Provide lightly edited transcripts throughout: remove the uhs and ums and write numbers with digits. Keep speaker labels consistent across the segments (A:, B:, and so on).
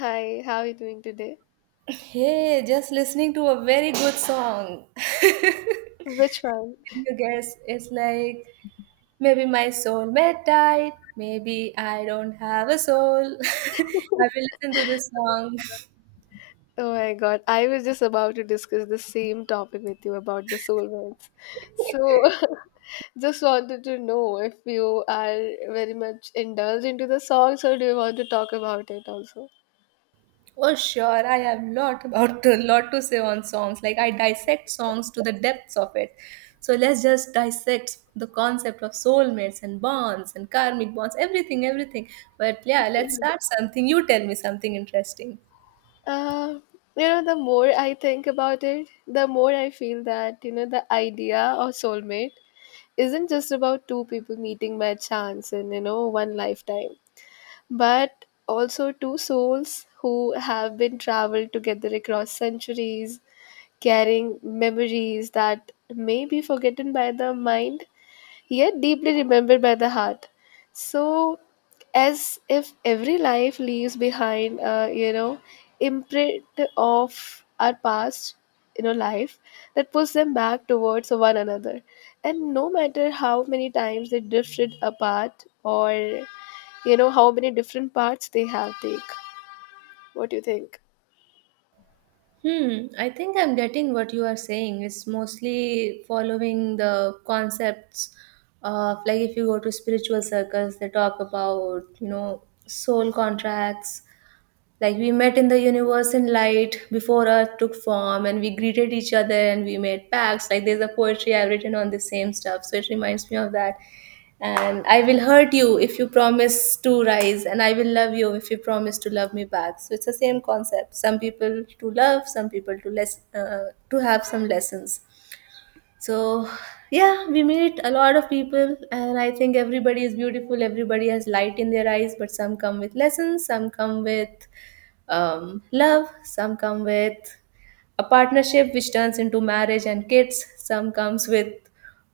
A: Hi, how are you doing today?
B: Hey, just listening to a very good song.
A: Which one?
B: Can you guess? It's like maybe my soulmate died. Maybe I don't have a soul. I will listen to this song.
A: Oh my God, I was just about to discuss the same topic with you about the soulmates. So, just wanted to know if you are very much indulged into the songs, or do you want to talk about it also?
B: Oh, sure, I have lot about a lot to say on songs. Like I dissect songs to the depths of it. So let's just dissect the concept of soulmates and bonds and karmic bonds, everything, everything. But yeah, let's start something. You tell me something interesting.
A: Uh, the more I think about it, the more I feel that the idea of soulmate isn't just about two people meeting by chance in one lifetime, but also two souls who have been traveled together across centuries, carrying memories that may be forgotten by the mind yet deeply remembered by the heart. So, as if every life leaves behind imprint of our past life that pulls them back towards one another. And no matter how many times they drifted apart, or how many different parts they have take. What do you think?
B: I think I'm getting what you are saying. It's mostly following the concepts of like if you go to spiritual circles, they talk about, you know, soul contracts like we met in the universe in light before Earth took form, and we greeted each other and we made pacts. Like there's a poetry I've written on the same stuff, so it reminds me of that. And I will hurt you if you promise to rise, and I will love you if you promise to love me back. So it's the same concept. Some people to love, some people to less to have some lessons. So yeah, we meet a lot of people, and I think everybody is beautiful. Everybody has light in their eyes, but some come with lessons, some come with love, some come with a partnership which turns into marriage and kids, some comes with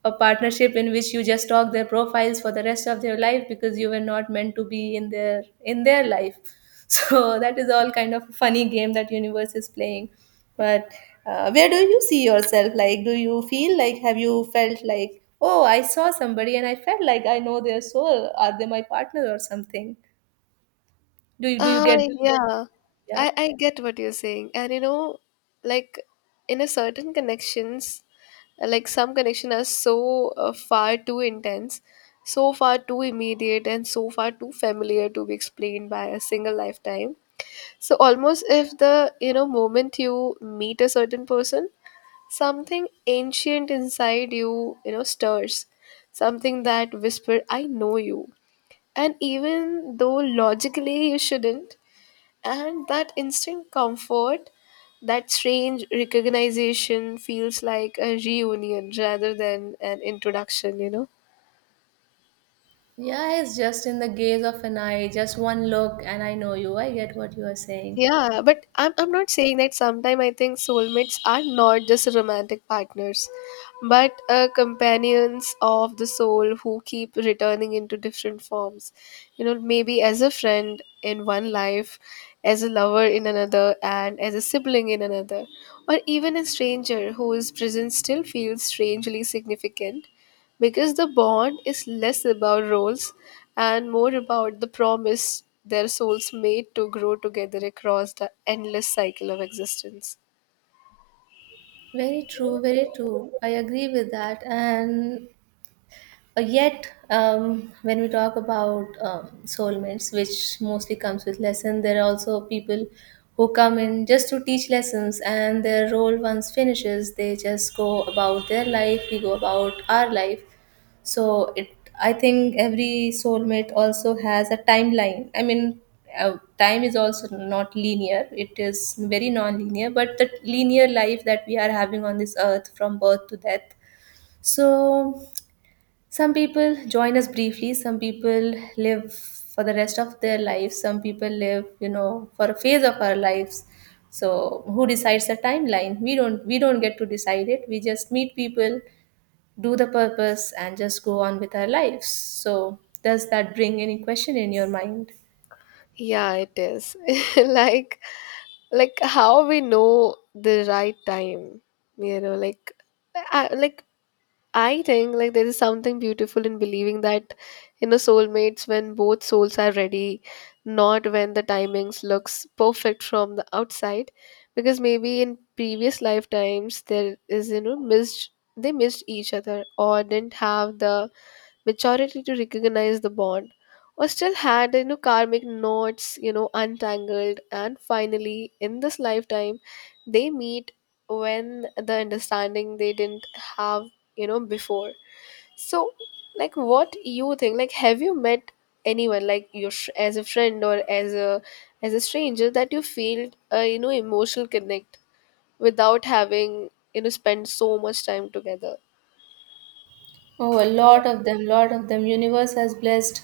B: a partnership in which you just stalk their profiles for the rest of their life because you were not meant to be in their life. So that is all kind of a funny game that universe is playing. But where do you see yourself? Like, do you feel like have you felt like, oh, I saw somebody and I felt like I know their soul. Are they my partner or something? Do you
A: Uh,
B: get?
A: yeah,
B: Yeah.
A: I get what you're saying. And like in a certain connections, like some connection are so far too intense, so far too immediate, and so far too familiar to be explained by a single lifetime. So almost if the moment you meet a certain person, something ancient inside you stirs. Something that whisper, I know you. And even though logically you shouldn't, and that instant comfort, that strange recognition feels like a reunion rather than an introduction.
B: Yeah, it's just in the gaze of an eye, just one look, and I know you. I get what you are saying.
A: Yeah, but I'm not saying that sometimes I think soulmates are not just romantic partners, but companions of the soul who keep returning into different forms. You know, maybe as a friend in one life, as a lover in another, and as a sibling in another, or even a stranger whose presence still feels strangely significant, because the bond is less about roles and more about the promise their souls made to grow together across the endless cycle of existence.
B: Very true, very true. I agree with that. And yet, when we talk about soulmates, which mostly comes with lesson, there are also people who come in just to teach lessons, and their role once finishes, they just go about their life. We go about our life. So it, I think, every soulmate also has a timeline. I mean, time is also not linear; it is very non-linear. But the linear life that we are having on this earth, from birth to death, so some people join us briefly, some people live for the rest of their lives, some people live, you know, for a phase of our lives. So who decides the timeline? We don't get to decide it. We just meet people, do the purpose and just go on with our lives. So does that bring any question in your mind?
A: Yeah, it is. like like how we know the right time, like I, like I think like there is something beautiful in believing that soulmates when both souls are ready, not when the timings looks perfect from the outside, because maybe in previous lifetimes there is you know missed they missed each other, or didn't have the maturity to recognize the bond, or still had karmic knots untangled, and finally in this lifetime they meet when the understanding they didn't have before. So, like what you think, like have you met anyone like as a friend or as a stranger that you feel emotional connect without having spend so much time together?
B: Oh, a lot of them, lot of them. Universe has blessed.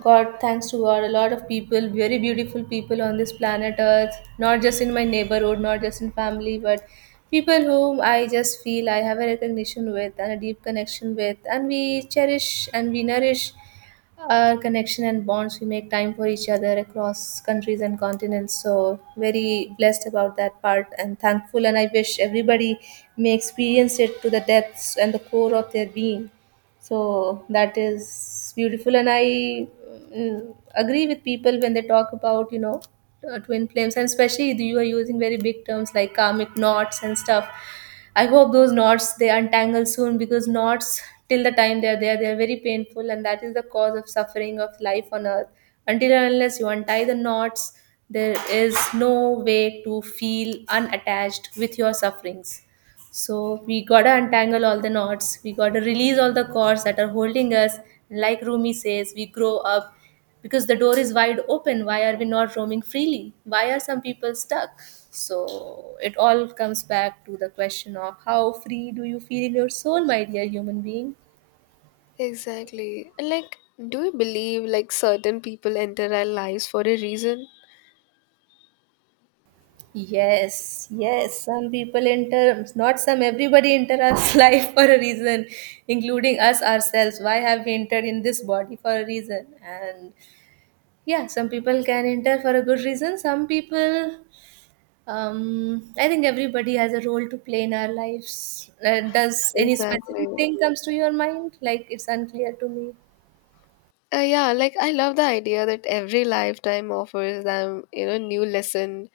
B: God, thanks to God, a lot of people, very beautiful people on this planet Earth. Not just in my neighborhood, not just in family, but people whom I just feel I have a recognition with and a deep connection with, and we cherish and we nourish our connection and bonds. We make time for each other across countries and continents. So very blessed about that part and thankful. And I wish everybody may experience it to the depths and the core of their being, so that is beautiful. And I agree with people when they talk about, you know, twin flames, and especially you are using very big terms like karmic knots and stuff. I hope those knots they untangle soon, because knots, till the time they are there, they are very painful, and that is the cause of suffering of life on earth. Until and unless you untie the knots, there is no way to feel unattached with your sufferings. So we gotta untangle all the knots, we gotta release all the cords that are holding us. Like Rumi says, we grow up because the door is wide open. Why are we not roaming freely? Why are some people stuck? So it all comes back to the question of how free do you feel in your soul, my dear human being?
A: Exactly, and like do you believe like certain people enter our lives for a reason?
B: Yes, yes, some people enter, not some, everybody enter our life for a reason, including us ourselves. Why have we entered in this body for a reason? And yeah, some people can enter for a good reason. Some people, I think everybody has a role to play in our lives. Does any
A: Exactly.
B: specific thing comes to your mind? Like it's unclear to me.
A: Yeah, like I love the idea that every lifetime offers them new lesson,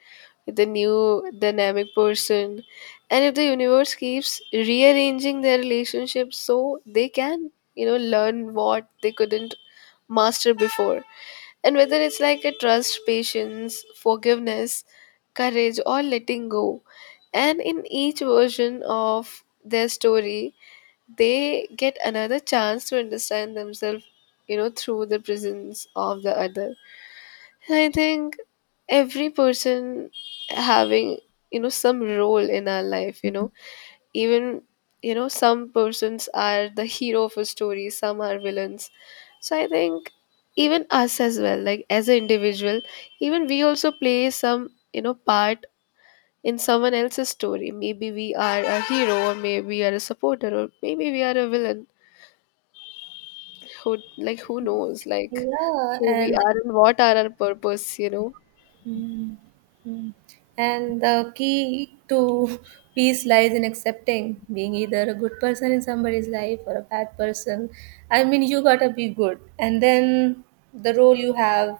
A: the new dynamic person. And if the universe keeps rearranging their relationships so they can learn what they couldn't master before. And whether it's like a trust, patience, forgiveness, courage, or letting go. And in each version of their story, they get another chance to understand themselves through the presence of the other. And I think every person having some role in our life even some persons are the hero of a story, some are villains. So I think even us as well, like as an individual, even we also play some part in someone else's story. Maybe we are a hero, or maybe we are a supporter, or maybe we are a villain who, like, who knows, like
B: Yeah,
A: who we
B: and the
A: are and what are our purpose.
B: Mm, mm. And the key to peace lies in accepting being either a good person in somebody's life or a bad person. I mean, you gotta be good, and then the role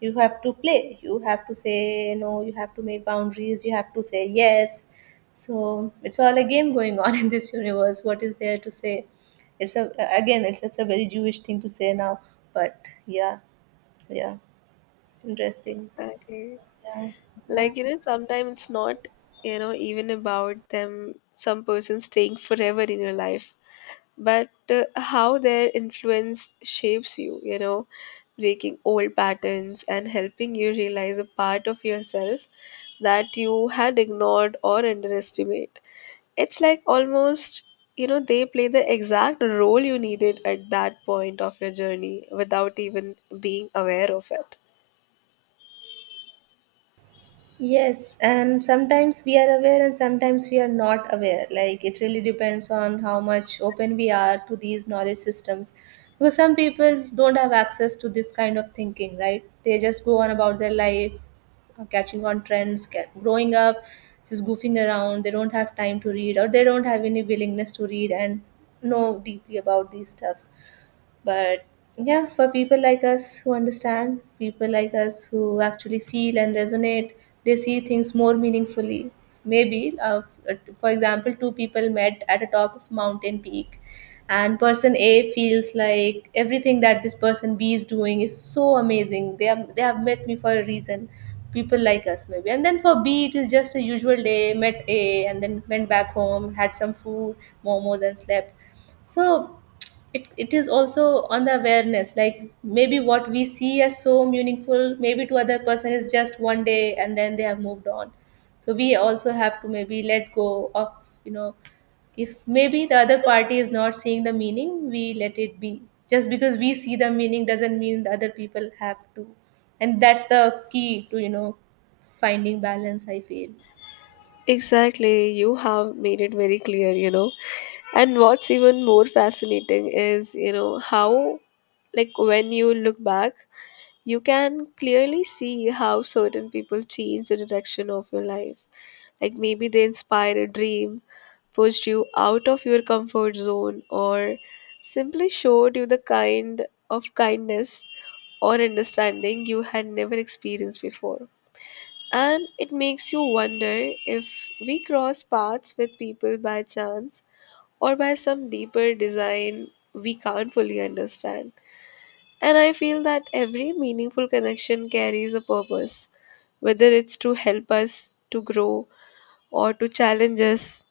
B: you have to play. You have to say no. You have to make boundaries. You have to say yes. So it's all a game going on in this universe. What is there to say? It's a again, it's a very Jewish thing to say now, but yeah, yeah, interesting.
A: Exactly,
B: Yeah. Yeah.
A: like sometimes it's not even about them some person staying forever in your life, but how their influence shapes you you know breaking old patterns and helping you realize a part of yourself that you had ignored or underestimated. It's like almost they play the exact role you needed at that point of your journey without even being aware of it.
B: Yes, and sometimes we are aware and sometimes we are not aware. Like it really depends on how much open we are to these knowledge systems. Because some people don't have access to this kind of thinking, right? They just go on about their life, catching on trends, growing up, just goofing around. They don't have time to read or they don't have any willingness to read and know deeply about these stuffs. But yeah, for people like us who understand, people like us who actually feel and resonate, they see things more meaningfully. Maybe, for example, two people met at the top of mountain peak, and person A feels like everything that this person B is doing is so amazing. They have met me for a reason. People like us maybe, and then for B it is just a usual day. Met A and then went back home, had some food, momos, and slept. So it is also on the awareness, like maybe what we see as so meaningful maybe to other person is just one day and then they have moved on. So we also have to maybe let go of, you know, if maybe the other party is not seeing the meaning, we let it be. Just because we see the meaning doesn't mean the other people have to, and that's the key to, you know, finding balance, I feel.
A: Exactly, you have made it very clear. And what's even more fascinating is how, like, when you look back, you can clearly see how certain people change the direction of your life. Like, maybe they inspired a dream, pushed you out of your comfort zone, or simply showed you the kind of kindness or understanding you had never experienced before. And it makes you wonder if we cross paths with people by chance or by some deeper design we can't fully understand. And I feel that every meaningful connection carries a purpose, whether it's to help us to grow, or to challenge us,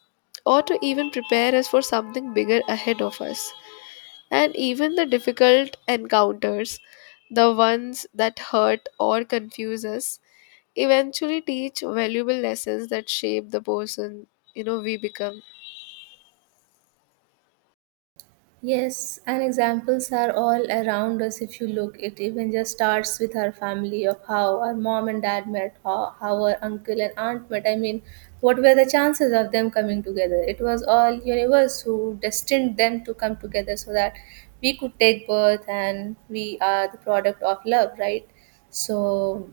A: or to even prepare us for something bigger ahead of us. And even the difficult encounters, the ones that hurt or confuse us, eventually teach valuable lessons that shape the person we become.
B: Yes, and examples are all around us if you look. It even just starts with our family of how our mom and dad met, how our uncle and aunt met. I mean, what were the chances of them coming together? It was all universe who destined them to come together so that we could take birth and we are the product of love, right? So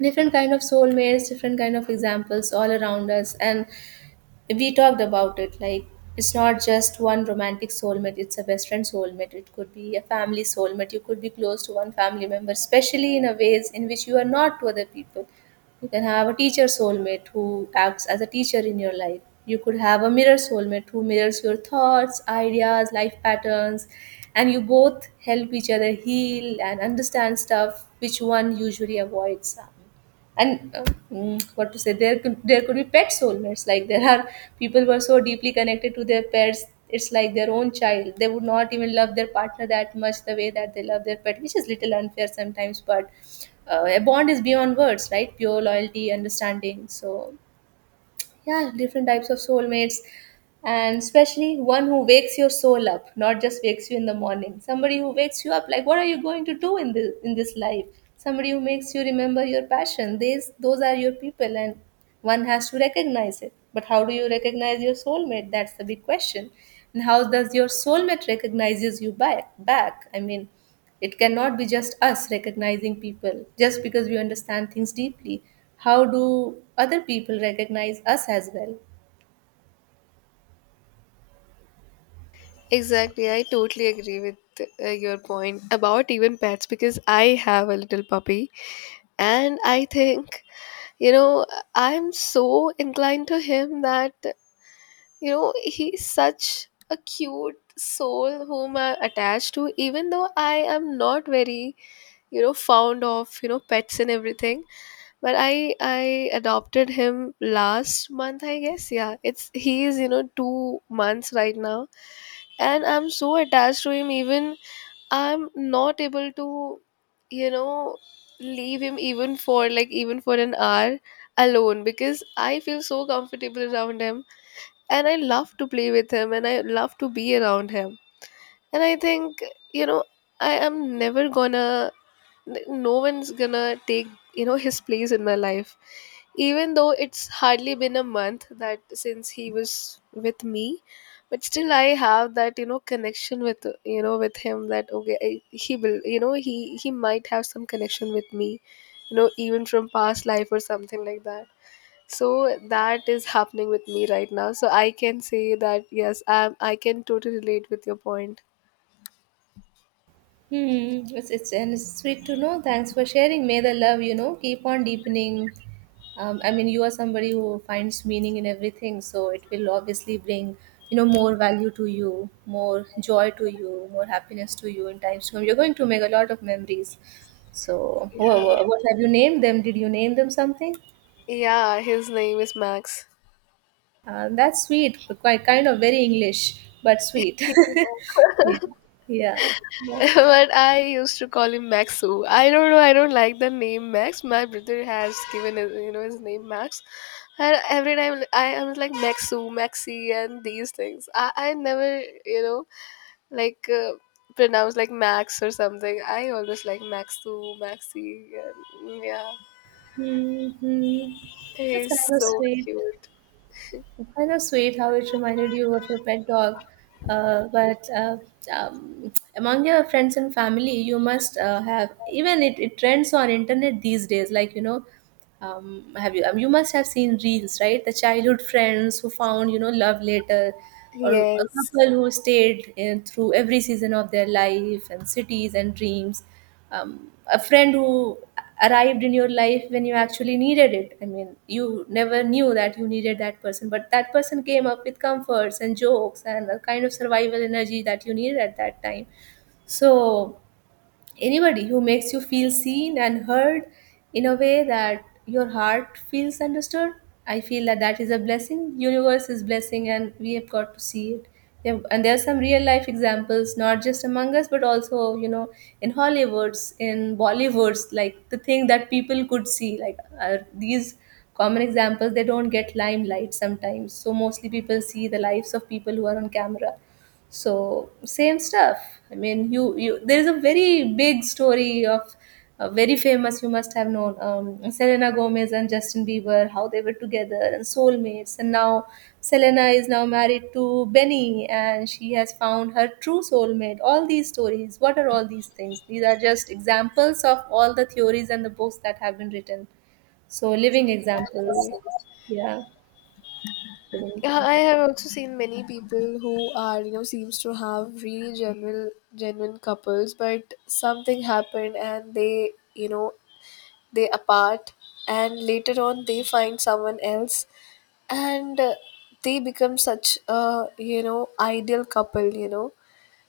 B: different kind of soulmates, different kind of examples all around us, and we talked about it. Like it's not just one romantic soulmate, it's a best friend soulmate. It could be a family soulmate. You could be close to one family member, especially in a ways in which you are not to other people. You can have a teacher soulmate who acts as a teacher in your life. You could have a mirror soulmate who mirrors your thoughts, ideas, life patterns, and you both help each other heal and understand stuff which one usually avoids. And what to say, there could be pet soulmates. Like there are people who are so deeply connected to their pets, it's like their own child. They would not even love their partner that much the way that they love their pet, which is little unfair sometimes. But a bond is beyond words, right? Pure loyalty, understanding. So yeah, different types of soulmates, and especially one who wakes your soul up, not just wakes you in the morning. Somebody who wakes you up, like, what are you going to do in this life? Somebody who makes you remember your passion, these, those are your people. And one has to recognize it, but how do you recognize your soulmate? That's the big question. And how does your soulmate recognizes you back, I mean, it cannot be just us recognizing people just because we understand things deeply. How do other people recognize us as well?
A: Exactly, I totally agree with your point about even pets, because I have a little puppy, and I think you know I'm so inclined to him that he's such a cute soul whom I'm attached to, even though I am not very fond of pets and everything. But I adopted him last month, I guess. Yeah, it's he is 2 months right now, and I'm so attached to him. Even I'm not able to you know leave him even for, like, even for an hour alone, because I feel so comfortable around him, and I love to play with him, and I love to be around him. And I think, you know, I am never gonna, like, no one's gonna take his place in my life. Even though it's hardly been a month that since he was with me, but still I have that connection with him, that, okay, he will, he might have some connection with me even from past life or something like that. So that is happening with me right now. So I can say that, yes, I can totally relate with your point.
B: It's and it's sweet to know. Thanks for sharing. May the love, you know, keep on deepening. I mean, you are somebody who finds meaning in everything, so it will obviously bring, you know, more value to you, more joy to you, more happiness to you in times to come. You're going to make a lot of memories. So,
A: Yeah.
B: what have you named them? Did you name them something?
A: Yeah, his name is Max.
B: That's sweet, quite kind of very English, but sweet. Yeah, yeah, yeah.
A: But I used to call him Maxu. I don't know, I don't like the name Max. My brother has given his his name Max. And every time I was like Maxu, Maxi and these things. I neverlike uh, pronounce like Max or something. I always like Maxu, Maxi and yeah.
B: Mhm. That's
A: He's
B: kind of
A: so
B: sweet.
A: cute.
B: Kind of sweet, how it reminded you of your pet dog. But Among your friends and family, you must have even it trends on internet these days. Like have you you must have seen reels, right? The childhood friends who found, you know, love later, or a
A: Yes.
B: couple who stayed in, through every season of their life and cities and dreams, a friend who arrived in your life when you actually needed it. I mean, you never knew that you needed that person, but that person came up with comforts and jokes and the kind of survival energy that you needed at that time. So, anybody who makes you feel seen and heard in a way that your heart feels understood. I feel that that is a blessing. Universe is blessing, and we have got to see it. And there are some real life examples, not just among us, but also, you know, in Hollywoods, in Bollywoods, like the thing that people could see, like are these common examples. They don't get limelight sometimes, so mostly people see the lives of people who are on camera, so same stuff. I mean, you there is a very big story of very famous. You must have known Selena Gomez and Justin Bieber, how they were together and soulmates, and now Selena is now married to Benny, and she has found her true soulmate. All these stories. What are all these things? These are just examples of all the theories and the books that have been written. So living examples.
A: Yeah,
B: Yeah, living
A: I
B: examples.
A: have also seen many people who are seems to have really genuine, genuine couples, but something happened and they apart, and later on they find someone else, and they become such a ideal couple. You know,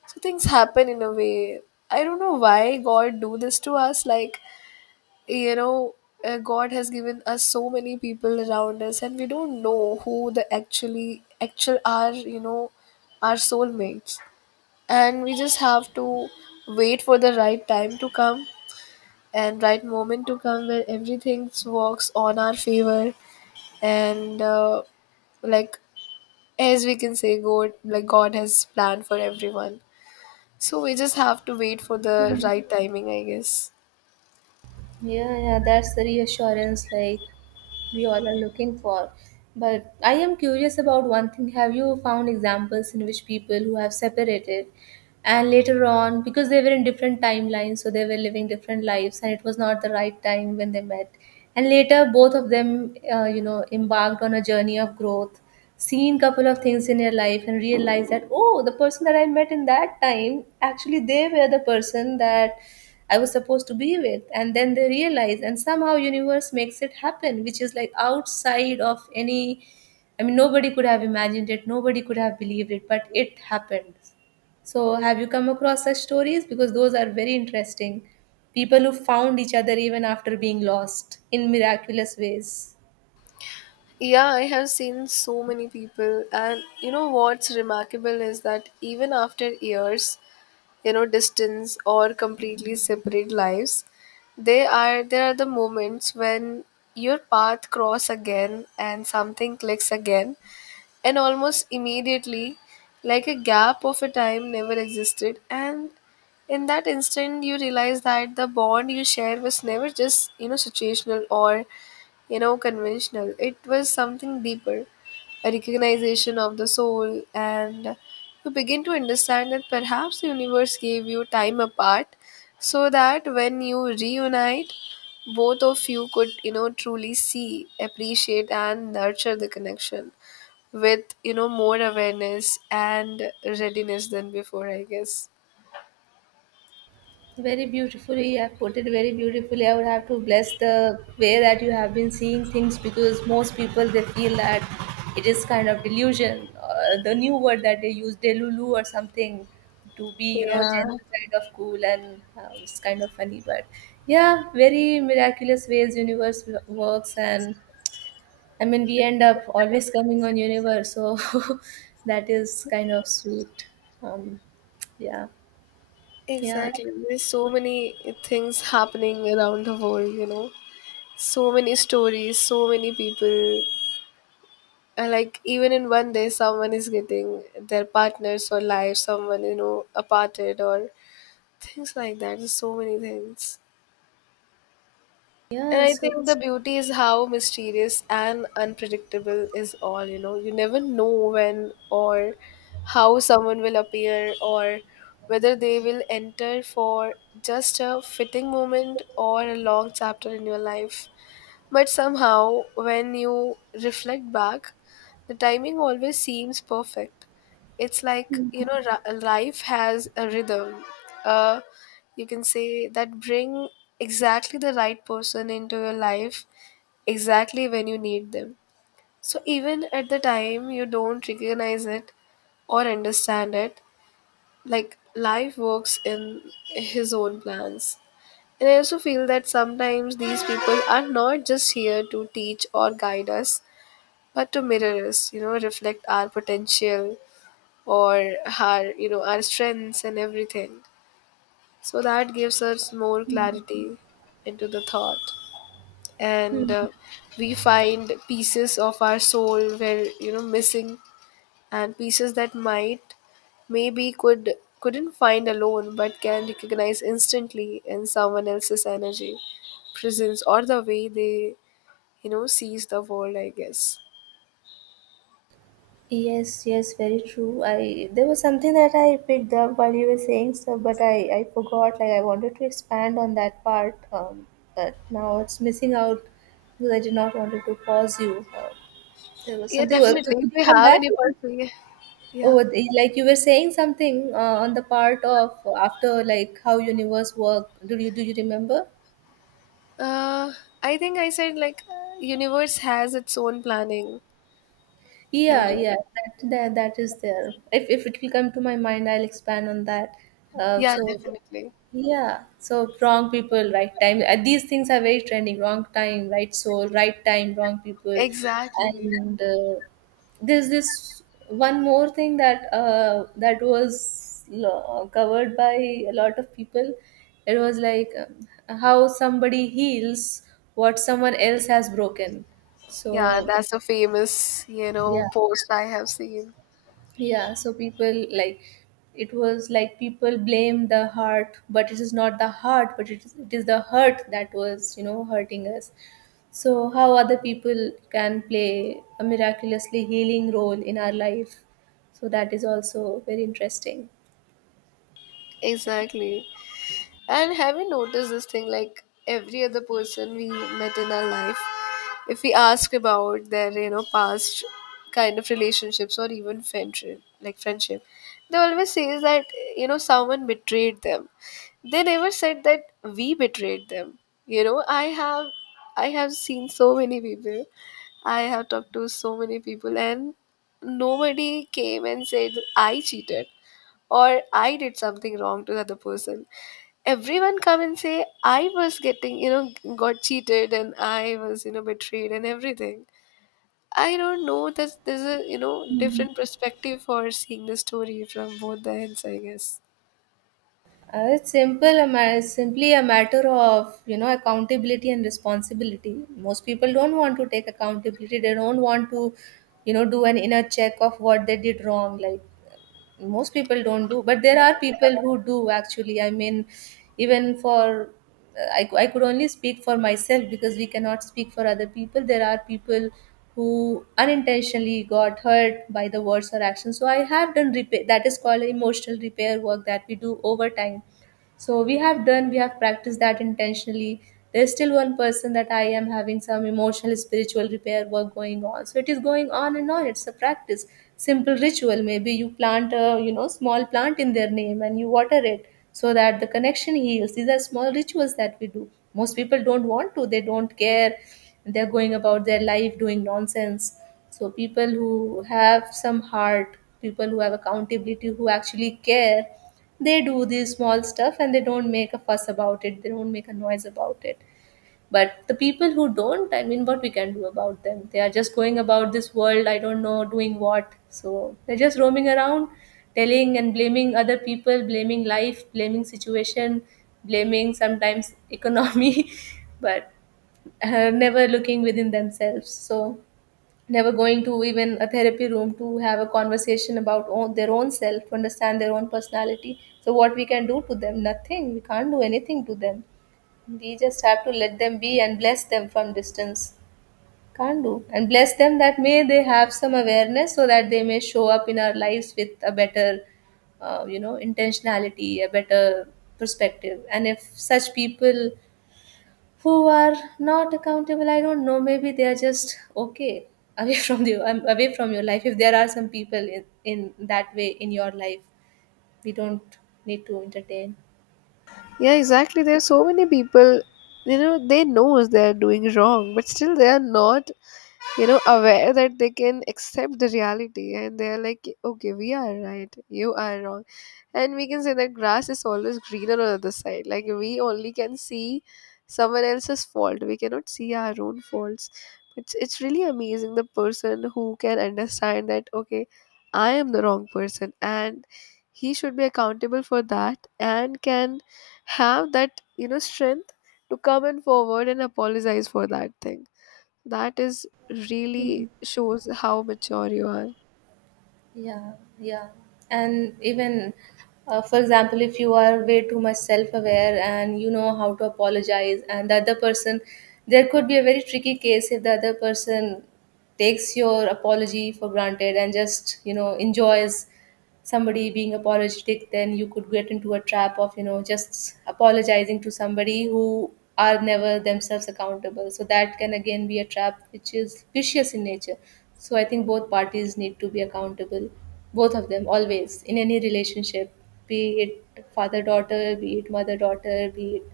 A: so things happen in a way. I don't know why God do this to us. Like you know God has given us so many people around us, and we don't know who the actual are, our soulmates, and we just have to wait for the right time to come and right moment to come where everything works on our favor. And like, as we can say, God has planned for everyone, so we just have to wait for the right timing, I guess.
B: Yeah, yeah, that's the reassurance like we all are looking for. But I am curious about one thing. Have you found examples in which people who have separated and later on, because they were in different timelines, so they were living different lives, and it was not the right time when they met, and later both of them, you know, embarked on a journey of growth, seen couple of things in your life, and realized that oh, the person that I met in that time, actually they were the person that I was supposed to be with. And then they realize and somehow universe makes it happen, which is like outside of any, I mean, nobody could have imagined it, nobody could have believed it, but it happened. So, have you come across such stories? Because those are very interesting. People who found each other even after being lost in miraculous ways.
A: Yeah, I have seen so many people, and you know what's remarkable is that even after years distance or completely separate lives, they are there are the moments when your path cross again, and something clicks again, and almost immediately, like a gap of a time never existed. And in that instant, you realize that the bond you shared was never just situational or conventional. It was something deeper, a recognition of the soul. And you begin to understand that perhaps the universe gave you time apart so that when you reunite, both of you could truly see, appreciate, and nurture the connection with more awareness and readiness than before, I guess.
B: Very beautifully, you have put it very beautifully. I would have to bless the way that you have been seeing things because most people they feel that it is kind of delusion. The new word that they use, delulu or something, to be, you know,
A: Yeah,
B: gen kind of cool and it's kind of funny. But yeah, very miraculous ways universe works, and I mean we end up always coming on universe, so that is kind of sweet. Um, yeah, yeah,
A: exactly, there's so many things happening around the world. So many stories, so many people, and like even in one day someone is getting their partners for life, someone aparted, or things like that, there's so many things. And
B: yeah.
A: I
B: So.
A: think the beauty is how mysterious and unpredictable is all. You never know when or how someone will appear, or whether they will enter for just a fitting moment or a long chapter in your life. But somehow, when you reflect back, the timing always seems perfect. It's like, life has a rhythm. Uh, you can say that bring exactly the right person into your life exactly when you need them. So even at the time you don't recognize it or understand it, like life works in his own plans. And I also feel that sometimes these people are not just here to teach or guide us, but to mirror us, you know, reflect our potential or our, you know, our strengths and everything. So that gives us more clarity into the thought. And
B: Hmm.
A: we find pieces of our soul where, you know, missing and pieces that might maybe couldn't find alone but can recognize instantly in someone else's energy, presence, or the way they, you know, sees the world, I guess.
B: Yes, yes, very true. I there was something that I picked up while you were saying so, but I forgot. Like I wanted to expand on that part, but now it's missing out because I did not wanted to pause you. There was
A: Yeah,
B: something.
A: definitely,
B: Could
A: if
B: could
A: we
B: you come
A: have
B: back?
A: any person. Yeah.
B: Oh, like you were saying something on the part of after, like how universe work. Do you remember?
A: uh I think I said like universe has its own planning, I
B: Yeah,
A: guess.
B: yeah, that is there. If it will come to my mind, I'll expand on that.
A: Yeah,
B: So
A: definitely.
B: yeah, so wrong people, right time. These things are very trending. Wrong time, right soul, right time, wrong people,
A: Exactly.
B: and there's this one more thing that that was covered by a lot of people. It was like how somebody heals what someone else has broken.
A: Yeah,
B: So
A: that's a famous, you know,
B: yeah,
A: post I have seen.
B: yeah, so people like it was like people blame the heart, but it is not the heart, but it is the hurt that was, you know, hurting us. So how other people can play a miraculously healing role in our life, so that is also very interesting.
A: Exactly. And have you noticed this thing? Like every other person we met in our life, if we ask about their, you know, past kind of relationships or even friendship, like friendship, they always say that, you know, someone betrayed them. They never said that we betrayed them. You know, I have seen so many people. I have talked to so many people, and nobody came and said I cheated or I did something wrong to the other person. Everyone come and say I was getting, you know, got cheated and I was, you know, betrayed and everything. I don't know that there's a, you know, different perspective for seeing the story from both the ends, I guess.
B: It's simply a matter of, you know, accountability and responsibility. Most people don't want to take accountability, they don't want to, you know, do an inner check of what they did wrong. Like most people don't, do but there are people who do actually. I mean, even for I could only speak for myself because we cannot speak for other people. There are people who unintentionally got hurt by the words or actions, so I have done repair that is called emotional repair work that we do over time. So we have done, we have practiced that intentionally. There's still one person that I am having some emotional spiritual repair work going on, so it is going on and on. It's a practice, simple ritual. Maybe you plant a, you know, small plant in their name and you water it, so that the connection heals. These are small rituals that we do. Most people don't want to, they don't care. They're going about their life doing nonsense. So people who have some heart, people who have accountability, who actually care, they do these small stuff and they don't make a fuss about it. They don't make a noise about it. But the people who don't, I mean, what we can do about them? They are just going about this world, I don't know, doing what. So they're just roaming around, telling and blaming other people, blaming life, blaming situation, blaming sometimes economy, but never looking within themselves. So never going to even a therapy room to have a conversation about own, their own self to understand their own personality. So what we can do to them? Nothing. We can't do anything to them. We just have to let them be and bless them from distance. Can't do, and bless them that may they have some awareness so that they may show up in our lives with a better you know, intentionality, a better perspective. And if such people who are not accountable, I don't know, maybe they are just okay away from you, I away from your life. If there are some people in that way in your life, we don't need to entertain.
A: Yeah, exactly. There are so many people, you know, they knows they are doing wrong, but still they are not, you know, aware that they can accept the reality and they are like, okay, we are right, you are wrong. And we can say that grass is always greener on the other side, like we only can see someone else's fault, we cannot see our own faults. It's really amazing, the person who can understand that, okay, I am the wrong person and he should be accountable for that and can have that, you know, strength to come and forward and apologize for that thing, that is really shows how mature you are.
B: Yeah, yeah, and even for example, if you are way too much self-aware and you know how to apologize, and the other person, there could be a very tricky case if the other person takes your apology for granted and just, you know, enjoys somebody being apologetic, then you could get into a trap of, you know, just apologizing to somebody who are never themselves accountable. So that can again be a trap which is vicious in nature. So I think both parties need to be accountable, both of them, always, in any relationship, be it father daughter, be it mother daughter, be it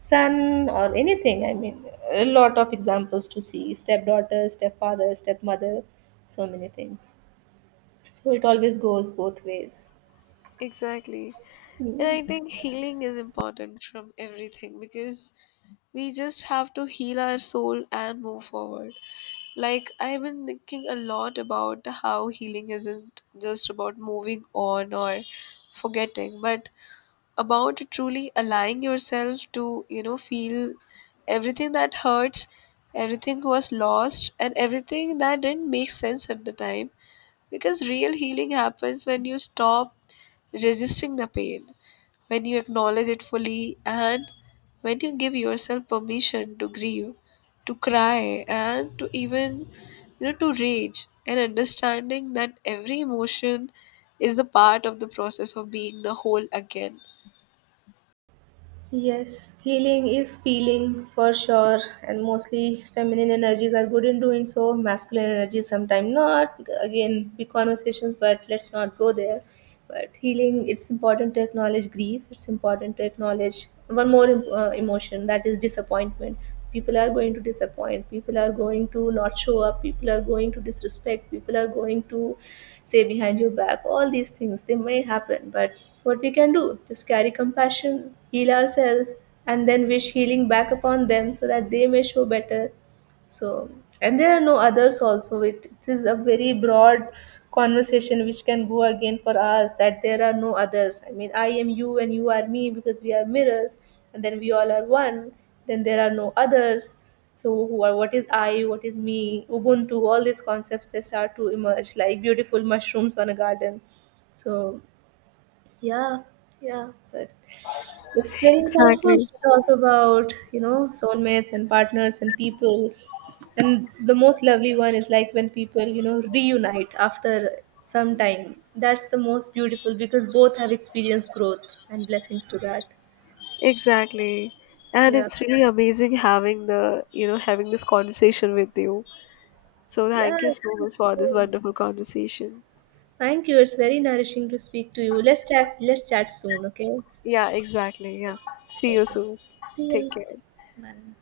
B: son or anything. I mean, a lot of examples to see stepdaughter, stepfather, stepmother, so many things. So it always goes both ways.
A: Exactly. And I think healing is important from everything because we just have to heal our soul and move forward. Like, I've been thinking a lot about how healing isn't just about moving on or forgetting, but about truly allowing yourself to, you know, feel everything that hurts, everything was lost, and everything that didn't make sense at the time, because real healing happens when you stop resisting the pain, when you acknowledge it fully, and when you give yourself permission to grieve, to cry, and to even, you know, to rage, and understanding that every emotion is the part of the process of being the whole again.
B: Yes, healing is feeling for sure, and mostly feminine energies are good in doing so. Masculine energies sometimes not. Again, big conversations, but let's not go there. But healing, it's important to acknowledge grief. It's important to acknowledge one more emotion that is disappointment. People are going to disappoint, people are going to not show up, people are going to disrespect, people are going to say behind your back. All these things they may happen, but what we can do? Just carry compassion, heal ourselves, and then wish healing back upon them so that they may show better. So, and there are no others also. It is a very broad conversation which can go again for hours that there are no others. I mean, I am you and you are me because we are mirrors, and then we all are one. Then there are no others. So, who are, what is I, what is me, Ubuntu, all these concepts they start to emerge like beautiful mushrooms on a garden. So, yeah, yeah, but it's very insightful
A: Exactly.
B: to talk about, you know, soulmates and partners and people. And the most lovely one is like when people, you know, reunite after some time. That's the most beautiful because both have experienced growth and blessings to that.
A: Exactly. And
B: Yeah,
A: it's really amazing having the, you know, having this conversation with you. So
B: yeah.
A: thank you so much for this wonderful conversation.
B: Thank you. It's very nourishing to speak to you. Let's chat soon, okay?
A: Yeah, exactly. Yeah. See you
B: Okay.
A: soon.
B: See ya.
A: Take care.
B: Bye.